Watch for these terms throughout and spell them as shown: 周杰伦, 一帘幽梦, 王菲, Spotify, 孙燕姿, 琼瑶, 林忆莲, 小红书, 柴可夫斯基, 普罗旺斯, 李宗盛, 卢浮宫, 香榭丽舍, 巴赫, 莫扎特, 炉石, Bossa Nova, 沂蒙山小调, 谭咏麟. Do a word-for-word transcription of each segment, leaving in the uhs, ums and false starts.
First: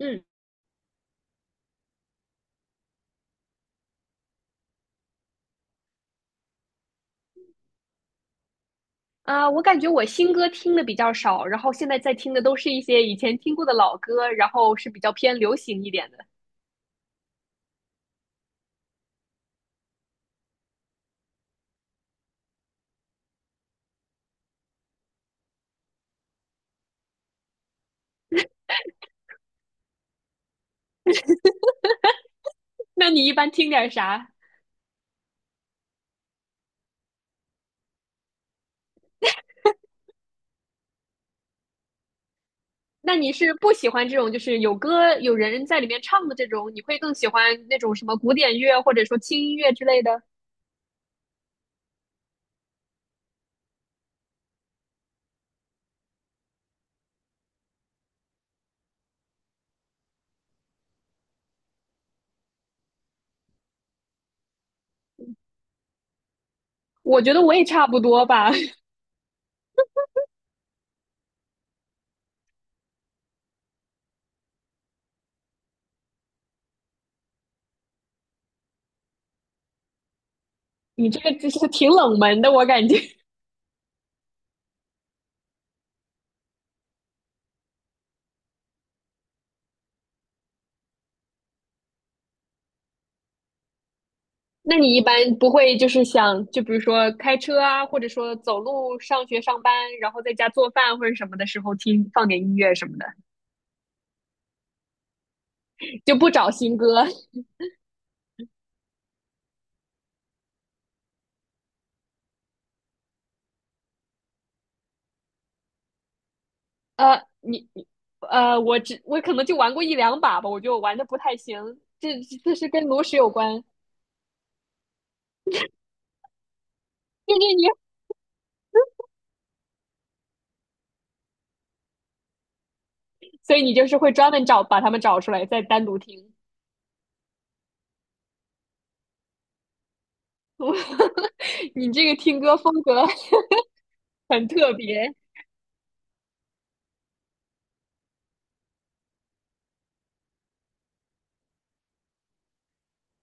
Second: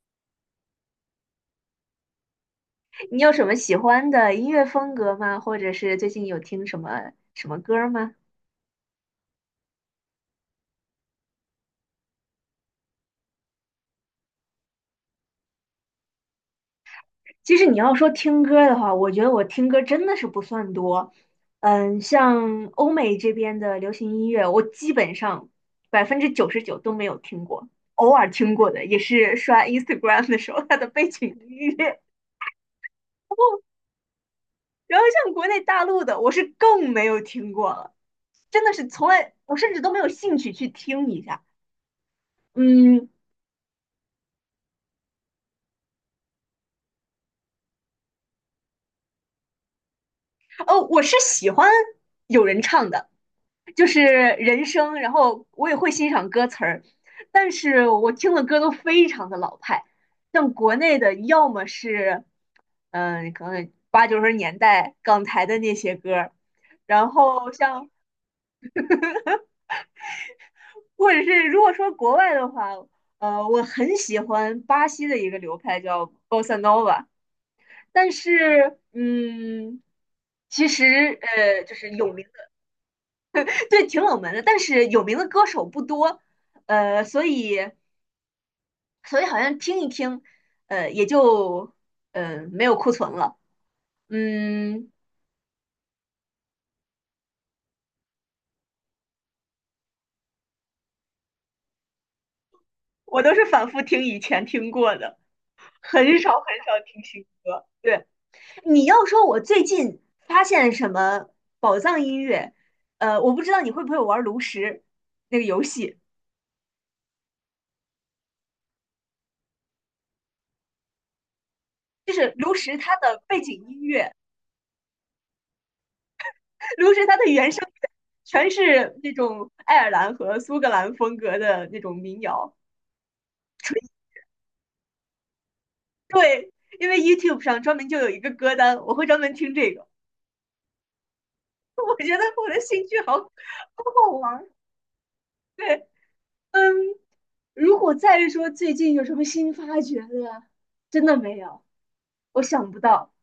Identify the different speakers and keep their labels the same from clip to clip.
Speaker 1: 嗯
Speaker 2: 你有什么喜欢的音乐风格吗？或者是最近有听什么什么歌吗？
Speaker 1: 啊，我感觉我新歌听的比较少，然后现在在听的都是一些以前听过的老歌，然后是比较偏流行一点的。
Speaker 2: 其实你要说听歌的话，我觉得我听歌真的是不算多。嗯，像欧美这边的流行音乐，我基本上百分之九十九都没有听过，偶尔听过的也是刷 Instagram 的时候它的背景音乐。
Speaker 1: 那你一般听点啥？
Speaker 2: 然后像国内大陆的，我是更没有听过了，真的是从来我甚至都没有兴趣去听一下。嗯，
Speaker 1: 那你是不喜欢这种就是有歌有人在里面唱的这种，你会更喜欢那种什么古典乐或者说轻音乐之类的？
Speaker 2: 哦，我是喜欢有人唱的，就是人声，然后我也会欣赏歌词儿，但是我听的歌都非常的老派，像国内的，要么是，嗯、可能八九十年代港台的那些歌儿，然
Speaker 1: 我觉得
Speaker 2: 后
Speaker 1: 我也差
Speaker 2: 像，
Speaker 1: 不多吧。
Speaker 2: 或者是如果说国外的话，呃，我很喜欢巴西的一个流派叫 Bossa Nova。但是，嗯，其
Speaker 1: 你
Speaker 2: 实，
Speaker 1: 这个就
Speaker 2: 呃，
Speaker 1: 是
Speaker 2: 就是
Speaker 1: 挺
Speaker 2: 有
Speaker 1: 冷
Speaker 2: 名。
Speaker 1: 门的，我感觉。
Speaker 2: 对，挺冷门的，但是有名的歌手不多，呃，所以所以好像听一听，呃，也就呃没有库存了。
Speaker 1: 那
Speaker 2: 嗯，
Speaker 1: 你一般不会就是想，就比如说开车啊，或者说走路上学上班，然后在家做饭或者什么的时候听放点音乐什么的？
Speaker 2: 我都是反复听以前听过的，
Speaker 1: 就
Speaker 2: 很
Speaker 1: 不
Speaker 2: 少很
Speaker 1: 找新
Speaker 2: 少听
Speaker 1: 歌。
Speaker 2: 新歌。对，你要说我最近发现什么宝藏音乐，呃，我不知道你会不会玩炉石那个游戏，
Speaker 1: 呃，你你呃，我只我可能就玩过一两把吧，我就玩的不太行，
Speaker 2: 就
Speaker 1: 这
Speaker 2: 是炉
Speaker 1: 这是
Speaker 2: 石
Speaker 1: 跟
Speaker 2: 它
Speaker 1: 炉石
Speaker 2: 的
Speaker 1: 有
Speaker 2: 背景
Speaker 1: 关。
Speaker 2: 音乐，卢神它的
Speaker 1: 你
Speaker 2: 原
Speaker 1: 你
Speaker 2: 声
Speaker 1: 你，
Speaker 2: 全是那种爱尔兰和苏格兰风格的那种民谣。
Speaker 1: 所以你就是会专门找把他们找出来，再单独听。
Speaker 2: 对，因为 YouTube 上专门就有一个歌单，我会专门听这个。
Speaker 1: 你
Speaker 2: 我
Speaker 1: 这个
Speaker 2: 觉得
Speaker 1: 听
Speaker 2: 我
Speaker 1: 歌
Speaker 2: 的
Speaker 1: 风
Speaker 2: 兴趣
Speaker 1: 格
Speaker 2: 好好好玩。
Speaker 1: 很特别。
Speaker 2: 对，嗯，如果再说最近有什么新发掘的，真的没有，我想不到。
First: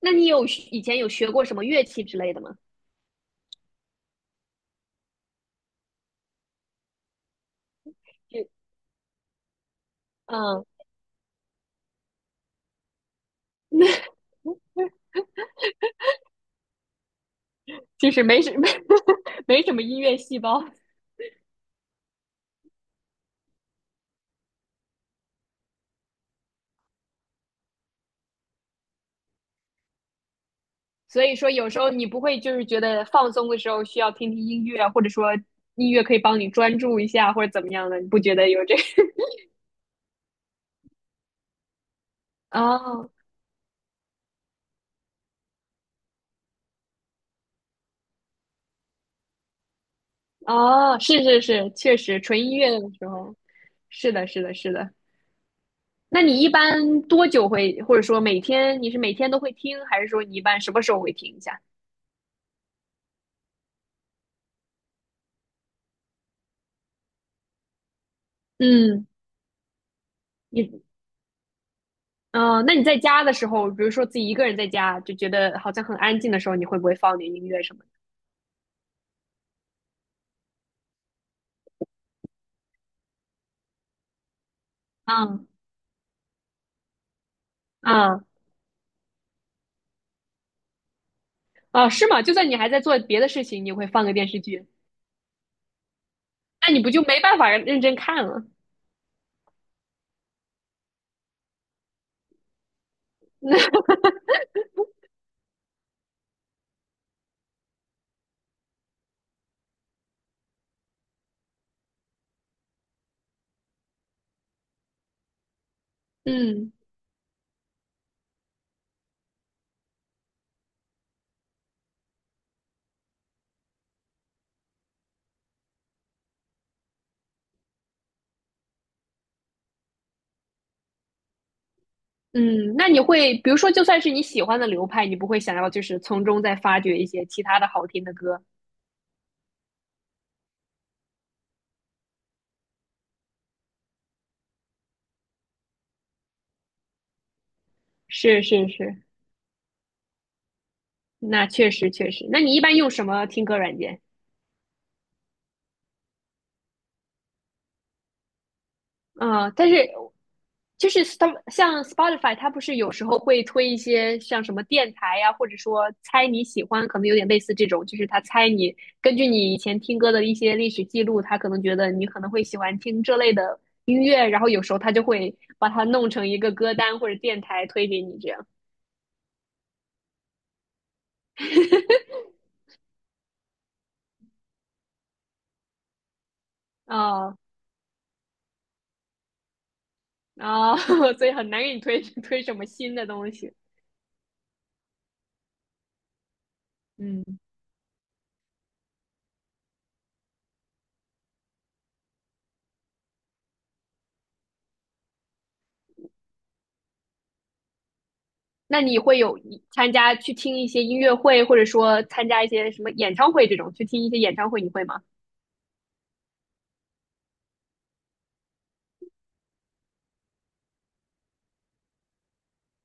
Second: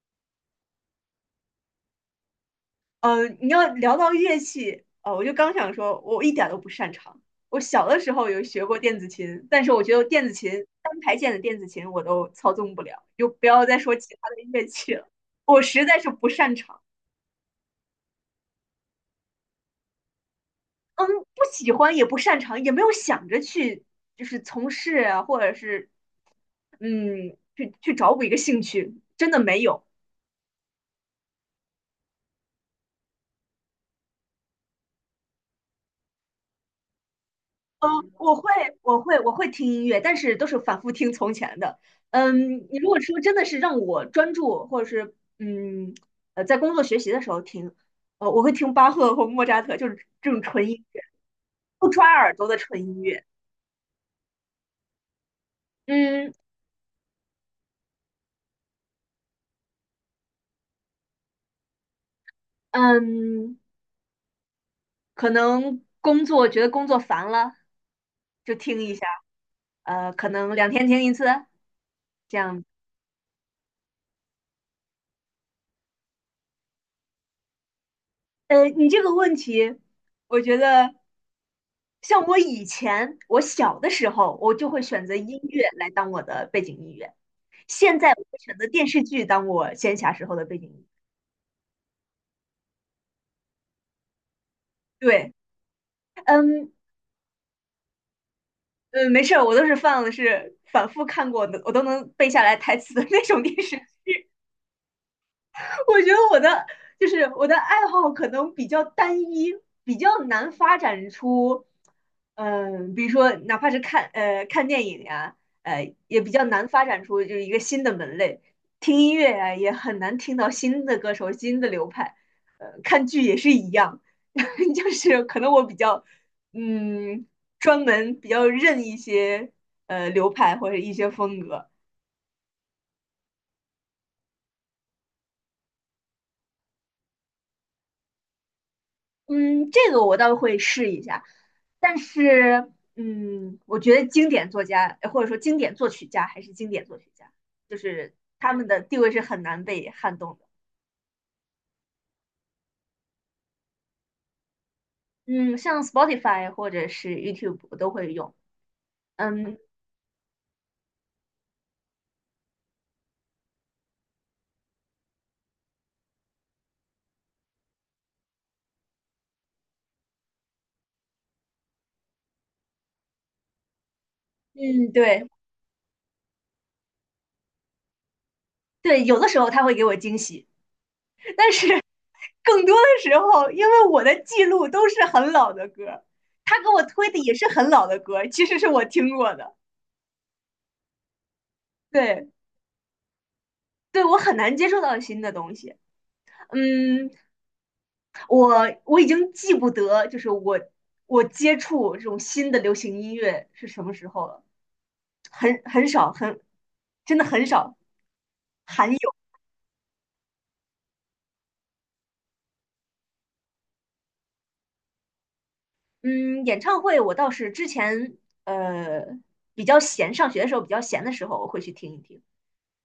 Speaker 1: 那你有以前有学过什么乐器之类的吗？
Speaker 2: 呃，你要聊到乐器，呃，我就刚想说，我一点儿都不擅长。我小的时候有学过电子琴，但是我觉得电子琴
Speaker 1: 嗯，
Speaker 2: 单排键的电子琴我都操纵不了，就不要再说其他的乐器了，我实在是不擅长。
Speaker 1: 就是没什没 没什么音乐细胞。
Speaker 2: 嗯，不喜欢也不擅长，也没有想着去就是从事啊，或者是嗯去去找补一个兴趣，真的没有。
Speaker 1: 所以说有时候你不会就是觉得放松的时候需要听听音乐，或者说音乐可以帮你专注一下，或者怎么样
Speaker 2: 嗯，
Speaker 1: 的，你不觉
Speaker 2: 我
Speaker 1: 得
Speaker 2: 会，
Speaker 1: 有这个？
Speaker 2: 我会，我会听音乐，但是都是反复听从前的。嗯，你如果
Speaker 1: 哦
Speaker 2: 说真的是让我专注，或者是嗯呃，在工作学习的时候听。呃，我会听巴赫或莫扎特，就是这种纯音
Speaker 1: 哦，
Speaker 2: 乐，
Speaker 1: 是是是，
Speaker 2: 不
Speaker 1: 确
Speaker 2: 抓
Speaker 1: 实
Speaker 2: 耳
Speaker 1: 纯
Speaker 2: 朵
Speaker 1: 音
Speaker 2: 的
Speaker 1: 乐
Speaker 2: 纯
Speaker 1: 的
Speaker 2: 音
Speaker 1: 时
Speaker 2: 乐。
Speaker 1: 候。是的，是的，是的。那
Speaker 2: 嗯
Speaker 1: 你一般多久会，或者说每天你是每天都会听，还是说你一般什么时候会听一下？
Speaker 2: 嗯，可能工作觉得工作烦了，就听一下。
Speaker 1: 嗯，
Speaker 2: 呃，可能
Speaker 1: 你
Speaker 2: 两天听一次这
Speaker 1: 嗯、呃
Speaker 2: 样。
Speaker 1: 那你在家的时候，比如说自己一个人在家，就觉得好像很安静的时候，你会不会放点音乐什么的？
Speaker 2: 呃，你这个问题，我觉得像我以前，我小的时候，我就会选择音
Speaker 1: 嗯
Speaker 2: 乐来当我的背景音乐。现在我
Speaker 1: 嗯
Speaker 2: 会选择电视剧当我闲暇时候的背景音
Speaker 1: 啊，是吗？就算你还在做别的事情，你会放个电视剧，
Speaker 2: 乐。对，嗯
Speaker 1: 那你不就没办法认真看了？
Speaker 2: 嗯，没事儿，我都是放的是反复看过的，我都能背下来台词的那种电视。 我觉得我的就是我的爱好可能比较单一，比较难发展出，嗯、比如说哪怕是看呃看电影呀、呃也比较难
Speaker 1: 嗯
Speaker 2: 发展出就是一个新的门类。听音乐呀、也很难听到新的歌手、新的流派。呃，看剧也是一样。就是可能我比较嗯专门比较认一些呃流派或者一些风格。
Speaker 1: 嗯，那你会，比如说，就算是你喜欢的流派，你不会想要就是从中再发掘一些其他的好听的歌？
Speaker 2: 嗯，这个我倒会试一下，但是，嗯，我觉得经典作家呃或者说经典作曲家还是经典作曲家，就是
Speaker 1: 是
Speaker 2: 他
Speaker 1: 是
Speaker 2: 们的地
Speaker 1: 是，
Speaker 2: 位是很难被撼动的。
Speaker 1: 那确实确实。那你一般用什么听歌软件？
Speaker 2: 嗯，像 Spotify 或者是 YouTube 我都会用。
Speaker 1: 嗯，
Speaker 2: 嗯
Speaker 1: 但是就是他们像 Spotify，它不是有时候会推一些像什么电台呀、或者说猜你喜欢，可能有点类似这种，就是他猜你根据你以前听歌的一些历史记录，他可能觉得你可能会喜欢听这类的音乐，然后有时候他
Speaker 2: 嗯，
Speaker 1: 就
Speaker 2: 对
Speaker 1: 会把它弄成一个歌单或者电台推给你这样。
Speaker 2: 对，有的时候他会给我惊喜，更多的时候因为我的记录都是很老的歌，他给我推的也
Speaker 1: 啊
Speaker 2: 是很老的歌，其实是我听过的。
Speaker 1: 啊、所以很难给你推
Speaker 2: 对
Speaker 1: 推什么新的东西。
Speaker 2: 对，我很难接受到新的东西。嗯，
Speaker 1: 嗯
Speaker 2: 我我已经记不得，就是我我接触这种新的流行音乐是什么时候了，很很少，很真的很少，
Speaker 1: 那
Speaker 2: 罕
Speaker 1: 你
Speaker 2: 有。
Speaker 1: 会有参加去听一些音乐会，或者说参加一些什么演唱会这种，去听一些演唱会，你会吗？
Speaker 2: 嗯，演唱会我倒是之前呃比较闲，上学的时候比较闲的时候我会去听一听，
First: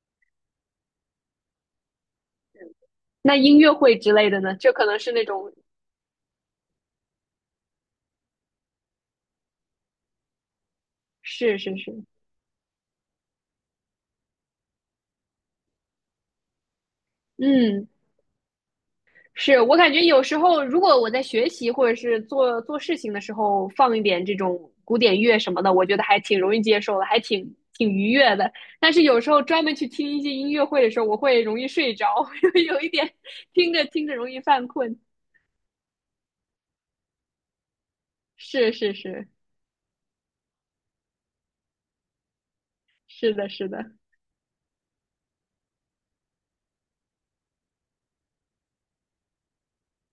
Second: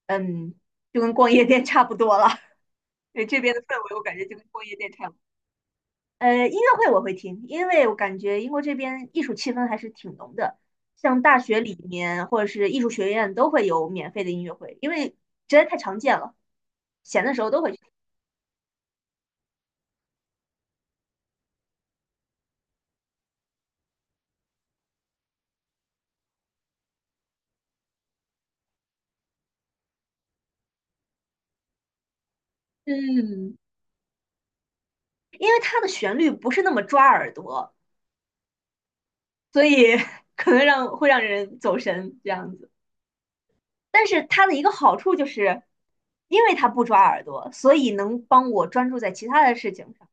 Speaker 2: 嗯，就跟逛夜店差不多了。对，
Speaker 1: 那
Speaker 2: 这边
Speaker 1: 音
Speaker 2: 的
Speaker 1: 乐
Speaker 2: 氛围
Speaker 1: 会
Speaker 2: 我
Speaker 1: 之
Speaker 2: 感觉
Speaker 1: 类
Speaker 2: 就
Speaker 1: 的
Speaker 2: 跟
Speaker 1: 呢？
Speaker 2: 逛
Speaker 1: 这
Speaker 2: 夜
Speaker 1: 可
Speaker 2: 店
Speaker 1: 能
Speaker 2: 差不
Speaker 1: 是
Speaker 2: 多。
Speaker 1: 那种。
Speaker 2: 呃，音乐会我会听，因为我感觉英国这边艺术气氛还是挺浓的，像大
Speaker 1: 是
Speaker 2: 学
Speaker 1: 是
Speaker 2: 里
Speaker 1: 是。
Speaker 2: 面或者是艺术学院都会有免费的音乐会，因为实在太常见了，闲的时候都会去
Speaker 1: 嗯，
Speaker 2: 听。
Speaker 1: 是我感觉有时候，如果我在学习或者是做做事情的时候放一点这种古典乐什么的，我觉得还挺容易接受的，还挺挺愉悦的。但是有时候专门去听一些音乐会的时候，我会容易睡着，有一点
Speaker 2: 嗯，
Speaker 1: 听着听着容易犯困。
Speaker 2: 因为它的旋律不是那么抓耳朵，
Speaker 1: 是是是，
Speaker 2: 所以 可能让会让人走神这样子。
Speaker 1: 是的，是的。
Speaker 2: 但是它的一个好处就是，因为它不抓耳朵，所以能帮我专注在其他的事情上。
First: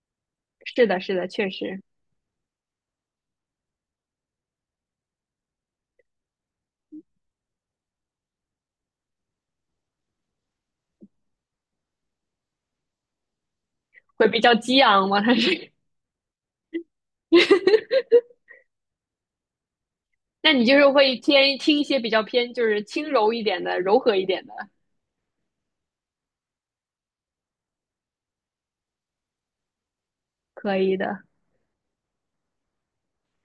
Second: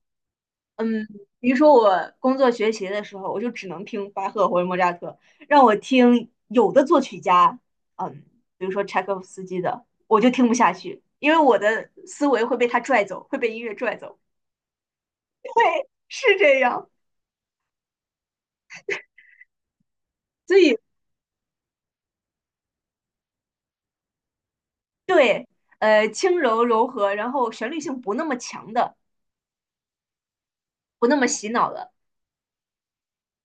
Speaker 1: 是的，
Speaker 2: 嗯，
Speaker 1: 是的，确
Speaker 2: 比如说
Speaker 1: 实
Speaker 2: 我工作学习的时候，我就只能听巴赫或者莫扎特，让我听有的作曲家，嗯，比如说柴可夫斯基的，我就听不下去，因为我的思维会被他拽走，会被音乐拽走，
Speaker 1: 会比较激昂嘛，它是。
Speaker 2: 是这样。
Speaker 1: 那
Speaker 2: 所
Speaker 1: 你就
Speaker 2: 以
Speaker 1: 是会偏听一些比较偏就是轻柔一点的、柔和一点的，
Speaker 2: 对，呃，轻柔柔和，然后旋律性不那么强的，
Speaker 1: 可以
Speaker 2: 不那
Speaker 1: 的。
Speaker 2: 么洗脑的，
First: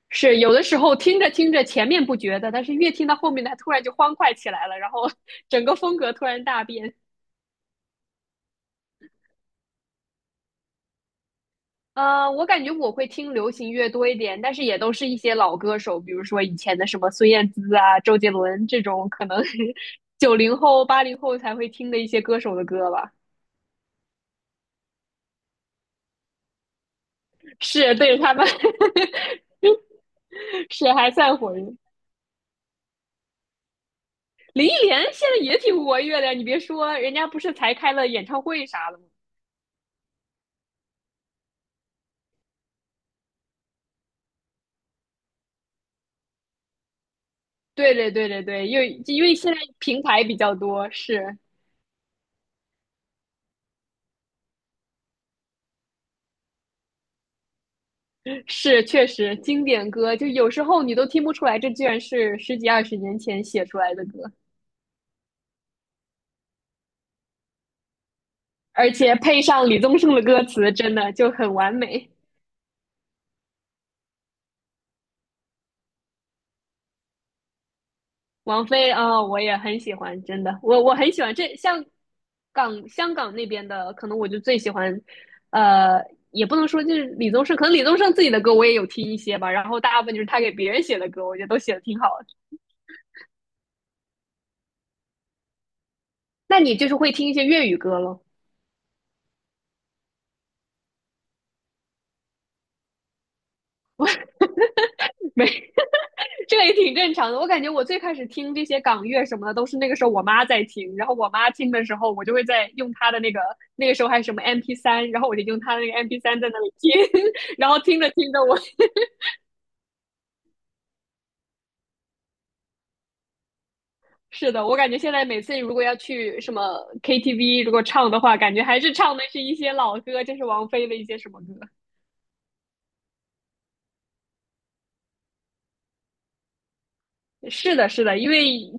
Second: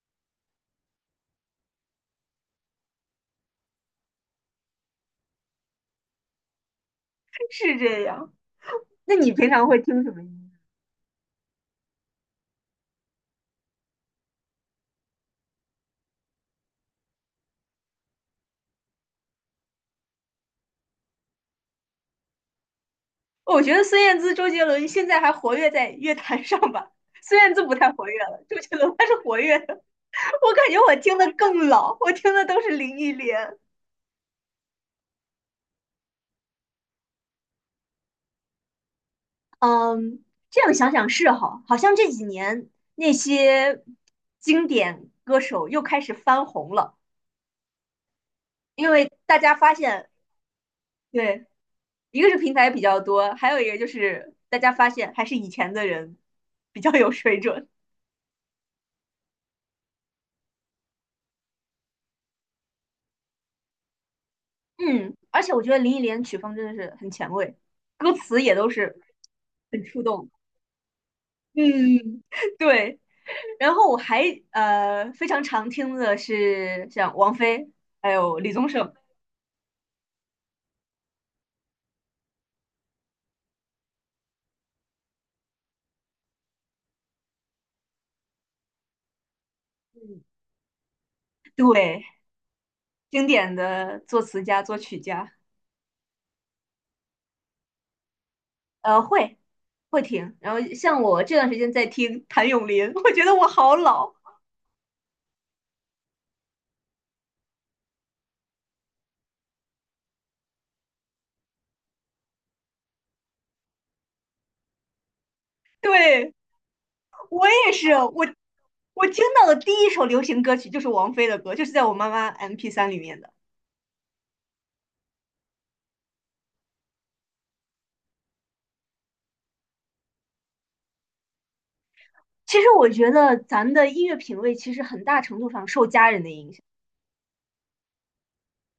Speaker 1: 是有的时候听着听着前面不觉得，但是越听到后面，它突然就欢快起来了，然后 整个风格突然大变。
Speaker 2: 是这样。那你平常会听什么音乐？
Speaker 1: 呃，我感觉我会听流行乐多一点，但是也都是一些老歌手，比如说以前的什么孙燕姿啊、周杰伦这种，可能 是九零后、八零后才会听的一些歌手的歌吧。
Speaker 2: 我觉得孙燕姿、周杰伦现在还活跃在乐坛上吧。孙燕姿不太
Speaker 1: 是
Speaker 2: 活
Speaker 1: 对
Speaker 2: 跃
Speaker 1: 着他
Speaker 2: 了，
Speaker 1: 们。
Speaker 2: 周杰伦还是活 跃的。我感 觉
Speaker 1: 是
Speaker 2: 我
Speaker 1: 还
Speaker 2: 听的
Speaker 1: 算活
Speaker 2: 更
Speaker 1: 跃。
Speaker 2: 老，我听的都是林忆莲。
Speaker 1: 林忆莲现在也挺活跃的，你别说，人家不是才开了演唱会啥的吗？
Speaker 2: 嗯，这样想想是哈，好像这几年那些经典歌手又开始翻红了，
Speaker 1: 对对对对对，因
Speaker 2: 因
Speaker 1: 为
Speaker 2: 为
Speaker 1: 因为
Speaker 2: 大
Speaker 1: 现
Speaker 2: 家
Speaker 1: 在
Speaker 2: 发
Speaker 1: 平
Speaker 2: 现，
Speaker 1: 台比较多，是。
Speaker 2: 对，一个是平台比较多，还有一个就是大家发现还是以前的人比较有水准。
Speaker 1: 是确实经典歌，就有时候你都听不出来，这居然是十几二十年前写出来的歌，
Speaker 2: 嗯，而且我觉得林忆莲曲风真的是很前卫，歌词也都
Speaker 1: 而
Speaker 2: 是
Speaker 1: 且配上李
Speaker 2: 很
Speaker 1: 宗
Speaker 2: 触
Speaker 1: 盛的
Speaker 2: 动。
Speaker 1: 歌词，真的就很完美。
Speaker 2: 嗯，对。然后我还呃非常常听的是像王菲，还有李
Speaker 1: 王
Speaker 2: 宗
Speaker 1: 菲
Speaker 2: 盛。
Speaker 1: 啊、我也很喜欢，真的，我我很喜欢这像港香港那边的，可能我就最喜欢，呃，也不能说就是李宗盛，可能李宗盛自己的歌我也有听一些吧，然后大部分就
Speaker 2: 嗯，
Speaker 1: 是他给别人写的歌，我觉得都写的挺
Speaker 2: 对，
Speaker 1: 好的。
Speaker 2: 经典的作词家、作曲家。
Speaker 1: 那你就是会听一些粤语歌咯。
Speaker 2: 呃，会会听。然后像我这段时间在听谭咏麟，我觉得我好老。
Speaker 1: 没，这个也挺正常的。我感觉我最开始听这些港乐什么的，都是那个时候我妈在听，然后我妈听的时候，我就会在用她的那个，那个时候还是什么 MP 三，然后我就用她的那个 MP
Speaker 2: 对，
Speaker 1: 三在那里听，
Speaker 2: 我
Speaker 1: 然
Speaker 2: 也
Speaker 1: 后
Speaker 2: 是，
Speaker 1: 听着
Speaker 2: 我
Speaker 1: 听着我。
Speaker 2: 我听到的第一首流行歌曲就是王菲的歌，就是在我妈妈 m p 三里面的。
Speaker 1: 是的，我感觉现在每次如果要去什么 K T V，如果唱的话，感觉还是唱的是一些老歌，就是王菲的一些什么歌。
Speaker 2: 其实我觉得咱们的音乐品味其实很大程度上受家人的影响。
Speaker 1: 是的，是的，因为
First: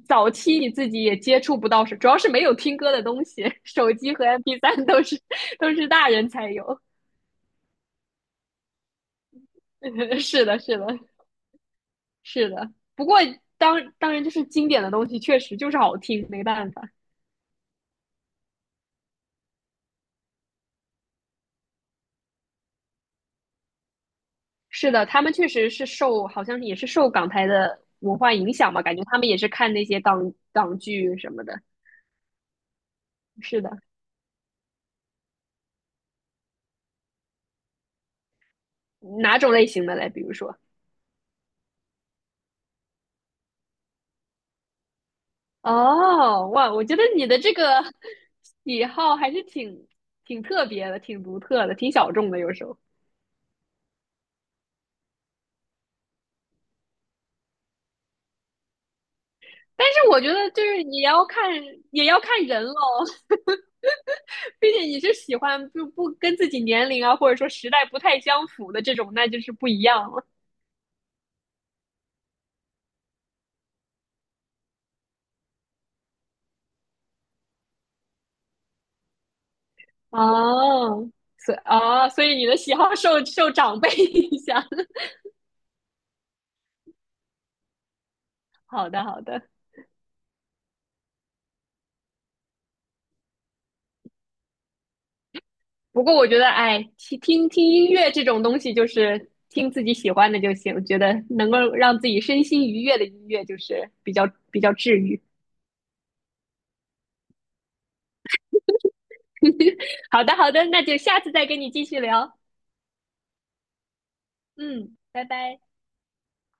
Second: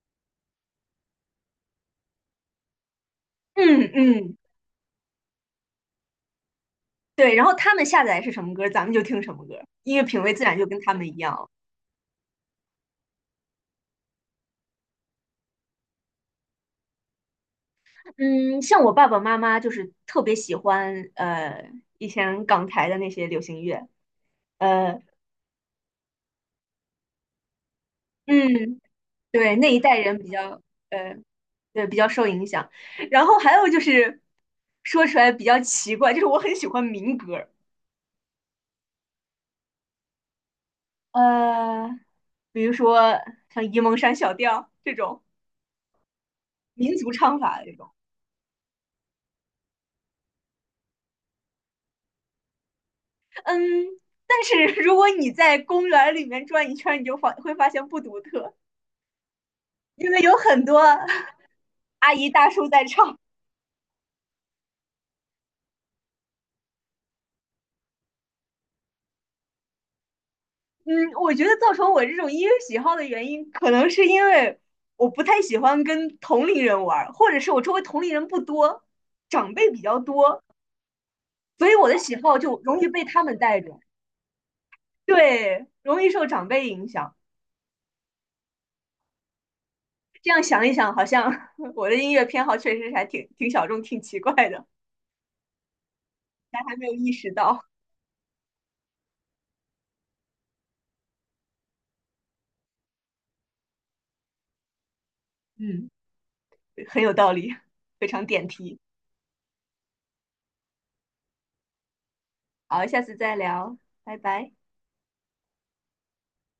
Speaker 1: 早期你自己也接触不到，主要是没有听歌的东西，
Speaker 2: 嗯
Speaker 1: 手机和
Speaker 2: 嗯，
Speaker 1: M P 三 都是都是大人才有。
Speaker 2: 对，然后他们下载是什么歌，咱们就听什么歌，音乐 品味自
Speaker 1: 是
Speaker 2: 然
Speaker 1: 的，
Speaker 2: 就
Speaker 1: 是
Speaker 2: 跟
Speaker 1: 的，
Speaker 2: 他们一样了。
Speaker 1: 是的。不过当当然就是经典的东西，确实就是好听，没办法。
Speaker 2: 嗯，像我爸爸妈妈就是特别喜欢呃以前港台的那些流行乐。
Speaker 1: 是
Speaker 2: 呃，
Speaker 1: 的，他们确实是受，好像也是受港台的文化影响
Speaker 2: 嗯，
Speaker 1: 吧，感觉他们也是
Speaker 2: 对，那
Speaker 1: 看
Speaker 2: 一
Speaker 1: 那
Speaker 2: 代
Speaker 1: 些
Speaker 2: 人比
Speaker 1: 港
Speaker 2: 较
Speaker 1: 港
Speaker 2: 呃
Speaker 1: 剧什么的。
Speaker 2: 对比较受影响。然后还
Speaker 1: 是
Speaker 2: 有
Speaker 1: 的。
Speaker 2: 就是说出来比较奇怪，就是我很喜欢民歌，
Speaker 1: 哪种类型的嘞？比如说，
Speaker 2: 呃，比如说像沂蒙山小调这种
Speaker 1: 哦，哇，我
Speaker 2: 民
Speaker 1: 觉得
Speaker 2: 族
Speaker 1: 你的
Speaker 2: 唱
Speaker 1: 这
Speaker 2: 法
Speaker 1: 个
Speaker 2: 这种。
Speaker 1: 喜好还是挺挺特别的，挺独特的，挺小众的，有时候。
Speaker 2: 嗯，但是如果你在公园里面转一圈，你就发会发现不独特，
Speaker 1: 但是
Speaker 2: 因为
Speaker 1: 我觉
Speaker 2: 有
Speaker 1: 得就
Speaker 2: 很多
Speaker 1: 是你要看，也
Speaker 2: 阿
Speaker 1: 要
Speaker 2: 姨
Speaker 1: 看
Speaker 2: 大
Speaker 1: 人
Speaker 2: 叔
Speaker 1: 喽。
Speaker 2: 在唱。
Speaker 1: 毕竟你是喜欢就不跟自己年龄啊，或者说时代不太相符的这种，那就是不一样了。
Speaker 2: 嗯，我觉得造成我这种音乐喜好的原因，可能是因为我不太喜欢跟同龄人玩，或者是我周围同龄人不多，长辈比较多，
Speaker 1: 哦，所
Speaker 2: 所以我的
Speaker 1: 哦，
Speaker 2: 喜
Speaker 1: 所以
Speaker 2: 好
Speaker 1: 你的
Speaker 2: 就
Speaker 1: 喜
Speaker 2: 容易
Speaker 1: 好
Speaker 2: 被他
Speaker 1: 受
Speaker 2: 们
Speaker 1: 受
Speaker 2: 带
Speaker 1: 长
Speaker 2: 着。
Speaker 1: 辈影响。
Speaker 2: 对，容易受长辈影响。
Speaker 1: 好的，好的。
Speaker 2: 这样想一想，好像我的音乐偏好确实还挺挺小众、挺奇怪的，
Speaker 1: 不过我觉得，
Speaker 2: 但还
Speaker 1: 哎，
Speaker 2: 没有意
Speaker 1: 听
Speaker 2: 识
Speaker 1: 听
Speaker 2: 到。
Speaker 1: 听音乐这种东西，就是听自己喜欢的就行。我觉得能够让自己身心愉悦的音乐，就是比较比较治愈。
Speaker 2: 嗯。很有道理，非常点题。
Speaker 1: 好的，好的，那就下次再跟你继续聊。
Speaker 2: 好，下次再聊，拜拜。
Speaker 1: 嗯，拜拜。